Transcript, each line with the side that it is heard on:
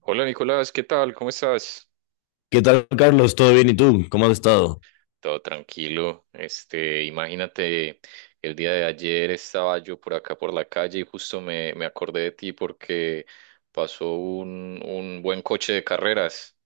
right: Hola Nicolás, ¿qué tal? ¿Cómo estás?
left: ¿Qué tal, Carlos? ¿Todo bien? ¿Y tú? ¿Cómo has estado?
right: Todo tranquilo. Este, imagínate, el día de ayer estaba yo por acá por la calle y justo me acordé de ti porque pasó un buen coche de carreras.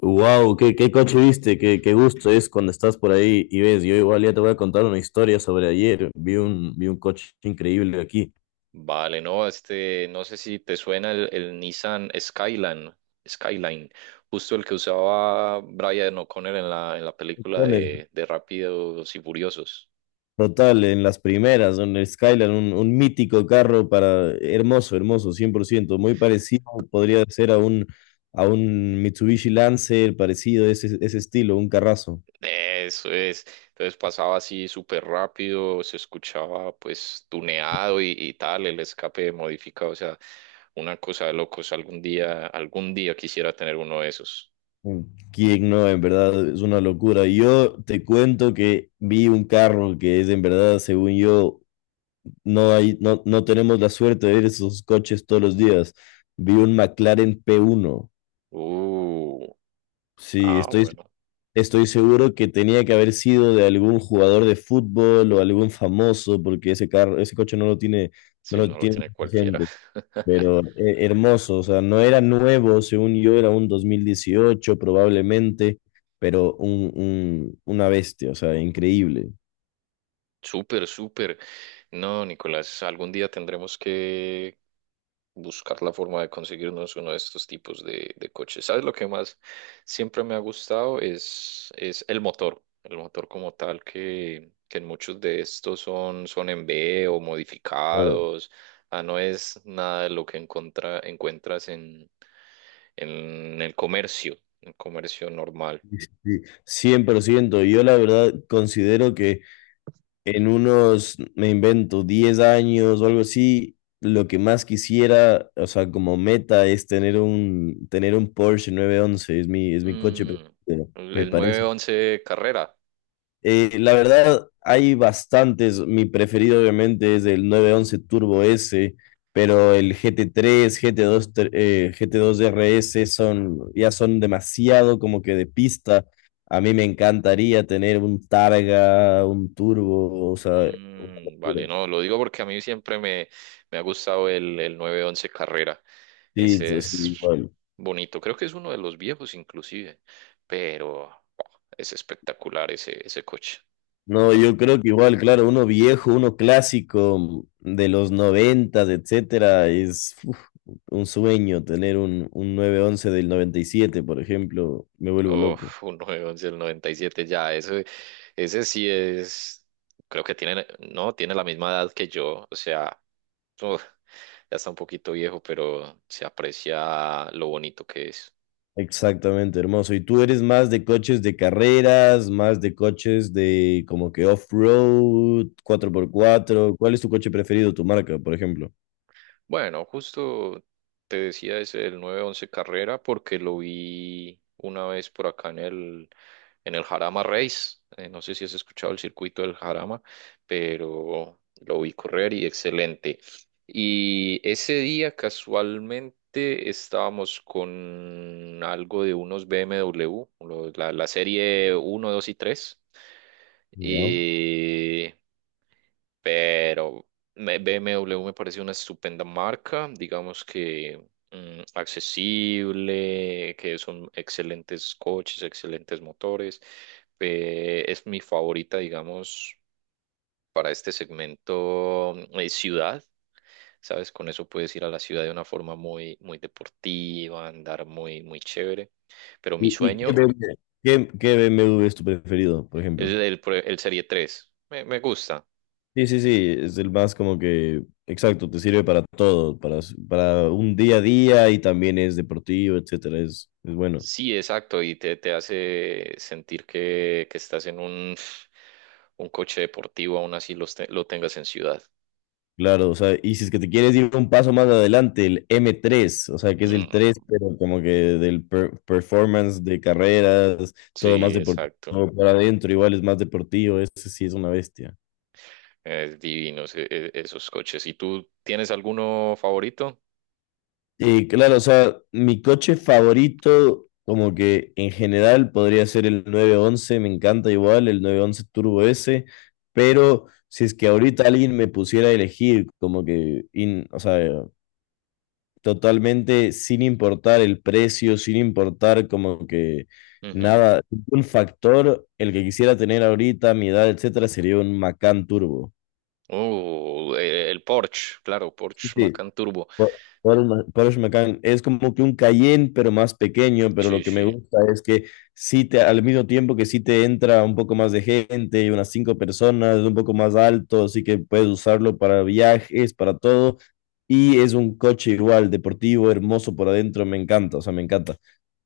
left: Wow, qué coche viste, qué gusto es cuando estás por ahí y ves. Yo igual ya te voy a contar una historia sobre ayer. Vi un coche increíble aquí.
right: Vale, no, este, no sé si te suena el Nissan Skyline, Skyline, justo el que usaba Brian O'Connor en la película de Rápidos y Furiosos.
left: Total, en las primeras, en el Skyline, un mítico carro para hermoso, hermoso, 100%. Muy parecido podría ser a un Mitsubishi Lancer, parecido, ese estilo, un carrazo.
right: Eso es. Entonces pasaba así súper rápido, se escuchaba pues tuneado y tal, el escape modificado, o sea, una cosa de locos. Algún día quisiera tener uno de esos.
left: Quién no, en verdad es una locura. Yo te cuento que vi un carro que es en verdad, según yo, no hay, no, no tenemos la suerte de ver esos coches todos los días. Vi un McLaren P1.
right: Uh,
left: Sí,
right: ah,
left: estoy,
right: bueno,
left: estoy seguro que tenía que haber sido de algún jugador de fútbol o algún famoso, porque ese carro, ese coche no lo tiene, no
right: sí,
left: lo
right: no lo
left: tiene
right: tiene cualquiera.
left: gente. Pero hermoso, o sea, no era nuevo, según yo, era un 2018 probablemente, pero una bestia, o sea, increíble.
right: Súper, súper. No, Nicolás, algún día tendremos que buscar la forma de conseguirnos uno de estos tipos de coches. ¿Sabes lo que más siempre me ha gustado? Es el motor como tal que en muchos de estos son en B o
left: Claro,
right: modificados. Ah, no es nada de lo que encuentras en el comercio, en el comercio normal.
left: sí, 100%. Yo la verdad considero que en unos, me invento, 10 años o algo así, lo que más quisiera, o sea, como meta es tener un Porsche 911. Es mi coche
right: Mm,
left: preferido,
right: el
left: me
right: el nueve
left: parece.
right: once Carrera.
left: La verdad, hay bastantes. Mi preferido, obviamente, es el 911 Turbo S, pero el GT3, GT2 RS son, ya son demasiado como que de pista. A mí me encantaría tener un Targa, un Turbo, o sea, una
right: Mm, vale,
left: locura.
right: no, lo digo porque a mí siempre me ha gustado el 911 Carrera.
left: Sí,
right: Ese
left: eso sí,
right: es
left: igual.
right: bonito, creo que es uno de los viejos inclusive, pero oh, es espectacular ese coche.
left: No, yo creo que igual, claro, uno viejo, uno clásico de los 90, etcétera, es un sueño tener un 911 del 97 por ejemplo, me vuelvo loco.
right: Uf, un 911 del 97 ya, ese sí es, creo que tiene, no, tiene la misma edad que yo, o sea, uf, ya está un poquito viejo, pero se aprecia lo bonito que es.
left: Exactamente, hermoso. ¿Y tú eres más de coches de carreras, más de coches de como que off-road, 4x4? ¿Cuál es tu coche preferido, tu marca, por ejemplo?
right: Bueno, justo te decía es el 911 carrera porque lo vi una vez por acá en el Jarama Race. No sé si has escuchado el circuito del Jarama, pero lo vi correr y excelente. Y ese día casualmente estábamos con algo de unos BMW, la serie 1, 2 y 3
left: Ya.
right: y pero BMW me parece una estupenda marca, digamos que accesible, que son excelentes coches, excelentes motores. Es mi favorita, digamos, para este segmento ciudad. ¿Sabes? Con eso puedes ir a la ciudad de una forma muy, muy deportiva, andar muy, muy chévere. Pero mi
left: Qué
right: sueño
left: BMW? ¿Qué BMW es tu preferido, por
right: es
left: ejemplo?
right: el Serie 3. Me gusta.
left: Sí, es el más como que, exacto, te sirve para todo, para un día a día y también es deportivo, etcétera, es bueno.
right: Sí, exacto, y te hace sentir que estás en un coche deportivo, aún así lo tengas en ciudad.
left: Claro, o sea, y si es que te quieres ir un paso más adelante, el M3, o sea, que es el 3,
right: Mm,
left: pero como que del performance de carreras, todo más
right: sí,
left: deportivo
right: exacto.
left: para adentro, igual es más deportivo, ese sí es una bestia.
right: Es divino esos coches. ¿Y tú tienes alguno favorito?
left: Y claro, o sea, mi coche favorito, como que en general podría ser el 911. Me encanta igual, el 911 Turbo S, pero si es que ahorita alguien me pusiera a elegir, como que, o sea, totalmente sin importar el precio, sin importar como que
right: Ujú.
left: nada, un factor, el que quisiera tener ahorita, mi edad, etcétera, sería un Macan Turbo.
right: El Porsche, claro,
left: Sí,
right: Porsche
left: sí.
right: Macan Turbo.
left: Por, Porsche Macan es como que un Cayenne, pero más pequeño, pero lo
right: Sí,
left: que me
right: sí.
left: gusta es que sí te, al mismo tiempo que sí te entra un poco más de gente, y unas 5 personas, es un poco más alto, así que puedes usarlo para viajes, para todo. Y es un coche igual, deportivo, hermoso por adentro, me encanta, o sea, me encanta.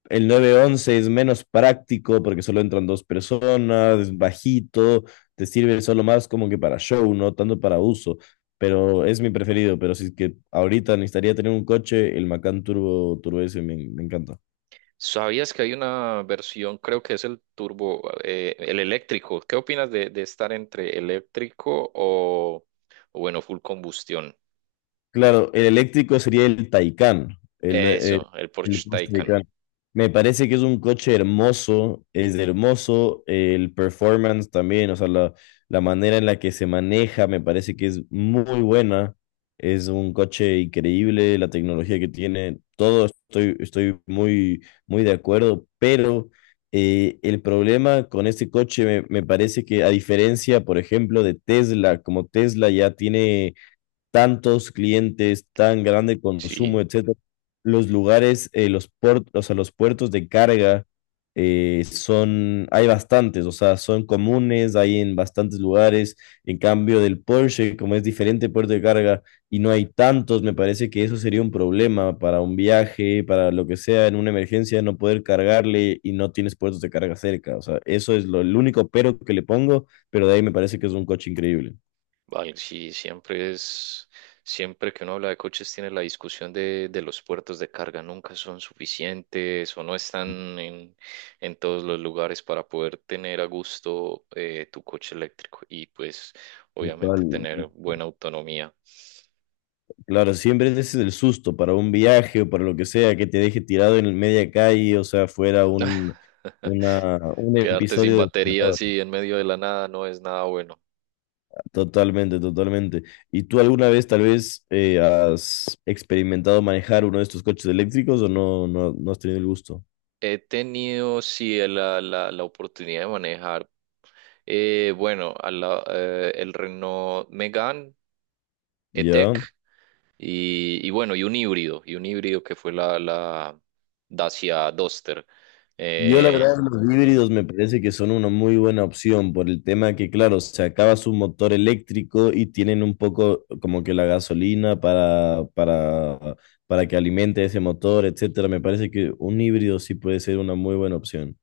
left: El nueve once es menos práctico porque solo entran 2 personas, es bajito, te sirve solo más como que para show, no tanto para uso. Pero es mi preferido. Pero si es que ahorita necesitaría tener un coche, el Macan Turbo, Turbo S me encanta.
right: ¿Sabías que hay una versión, creo que es el turbo, el eléctrico? ¿Qué opinas de estar entre eléctrico o, bueno, full combustión?
left: Claro, el eléctrico sería el Taycan,
right: Eso, el
left: el
right: Porsche
left: Porsche
right: Taycan.
left: Taycan. Me parece que es un coche hermoso, es hermoso, el performance también, o sea, la manera en la que se maneja me parece que es muy buena, es un coche increíble, la tecnología que tiene, todo estoy muy, muy de acuerdo, pero el problema con este coche me parece que a diferencia, por ejemplo, de Tesla, como Tesla ya tiene tantos clientes, tan grande
right: Sí,
left: consumo, etcétera, los lugares, los puertos, o sea, los puertos de carga son, hay bastantes, o sea, son comunes, hay en bastantes lugares. En cambio del Porsche, como es diferente puerto de carga y no hay tantos, me parece que eso sería un problema para un viaje, para lo que sea, en una emergencia, no poder cargarle y no tienes puertos de carga cerca. O sea, eso es lo, el único pero que le pongo, pero de ahí me parece que es un coche increíble.
right: vale, sí, siempre siempre que uno habla de coches tiene la discusión de los puertos de carga, nunca son suficientes o no están en todos los lugares para poder tener a gusto tu coche eléctrico y pues
left: Total,
right: obviamente tener buena autonomía.
left: claro, siempre ese es el susto para un viaje o para lo que sea, que te deje tirado en media calle, o sea, fuera un
right: Quedarte sin
left: episodio de
right: batería
left: terror.
right: así en medio de la nada no es nada bueno.
left: Totalmente, totalmente. ¿Y tú alguna vez tal vez has experimentado manejar uno de estos coches eléctricos o no has tenido el gusto?
right: He tenido, sí, la oportunidad de manejar, bueno, el Renault Megane
left: ¿Ya?
right: E-Tech y bueno, y un híbrido que fue la Dacia Duster.
left: Yo la
right: Eh,
left: verdad los
right: mm.
left: híbridos me parece que son una muy buena opción por el tema que, claro, se acaba su motor eléctrico y tienen un poco como que la gasolina para que alimente ese motor, etcétera. Me parece que un híbrido sí puede ser una muy buena opción.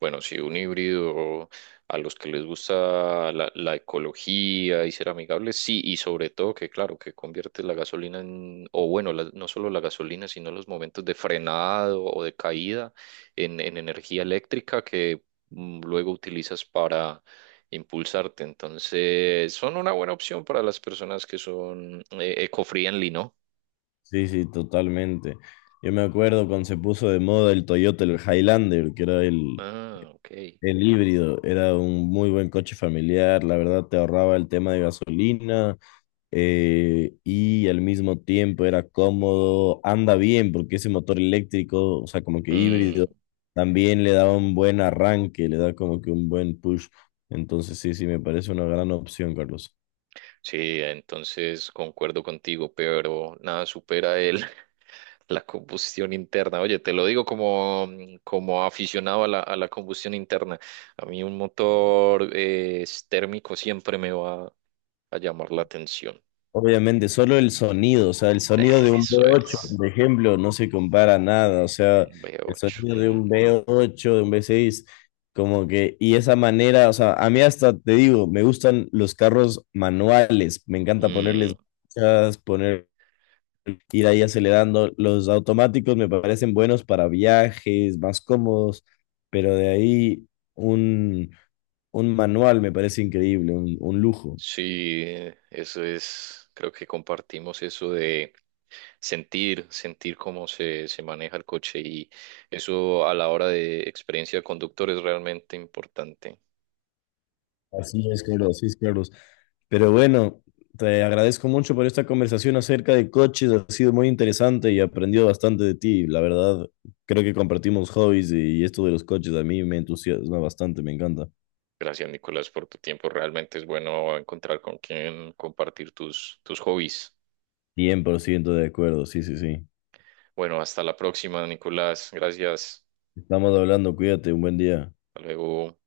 right: Bueno, sí, un híbrido a los que les gusta la ecología y ser amigables, sí, y sobre todo que, claro, que convierte la gasolina en, o bueno, no solo la gasolina, sino los momentos de frenado o de caída en energía eléctrica que luego utilizas para impulsarte. Entonces, son una buena opción para las personas que son eco-friendly, ¿no?
left: Sí, sí, totalmente. Yo me acuerdo cuando se puso de moda el Toyota, el Highlander, que era
right: Ah, ok.
left: el híbrido, era un muy buen coche familiar, la verdad te ahorraba el tema de gasolina y al mismo tiempo era cómodo, anda bien porque ese motor eléctrico, o sea, como que híbrido,
right: Mm,
left: también le da un buen arranque, le da como que un buen push. Entonces sí, sí, me parece una gran opción, Carlos.
right: sí, entonces concuerdo contigo, pero nada supera la combustión interna. Oye, te lo digo como aficionado a la combustión interna. A mí un motor térmico siempre me va a llamar la atención.
left: Obviamente, solo el sonido, o sea, el sonido de un
right: Eso
left: V8,
right: es.
left: por ejemplo, no se compara a nada, o sea,
right: Un v
left: el
right: ocho.
left: sonido de un
right: Mm.
left: V8, de un V6, como que, y esa manera, o sea, a mí hasta te digo, me gustan los carros manuales, me encanta
right: Mm.
left: ponerles marchas, poner, ir ahí acelerando, los automáticos me parecen buenos para viajes, más cómodos, pero de ahí un, un manual me parece increíble, un lujo.
right: Sí, eso es, creo que compartimos eso de sentir, sentir cómo se maneja el coche y eso a la hora de experiencia de conductor es realmente importante.
left: Así es, Carlos, así es, Carlos. Pero bueno, te agradezco mucho por esta conversación acerca de coches. Ha sido muy interesante y aprendido bastante de ti. La verdad, creo que compartimos hobbies y esto de los coches a mí me entusiasma bastante, me encanta.
right: Gracias, Nicolás, por tu tiempo. Realmente es bueno encontrar con quien compartir tus hobbies.
left: 100% de acuerdo, sí, sí, sí.
right: Bueno, hasta la próxima, Nicolás. Gracias.
left: Estamos hablando, cuídate, un buen día.
right: Hasta luego.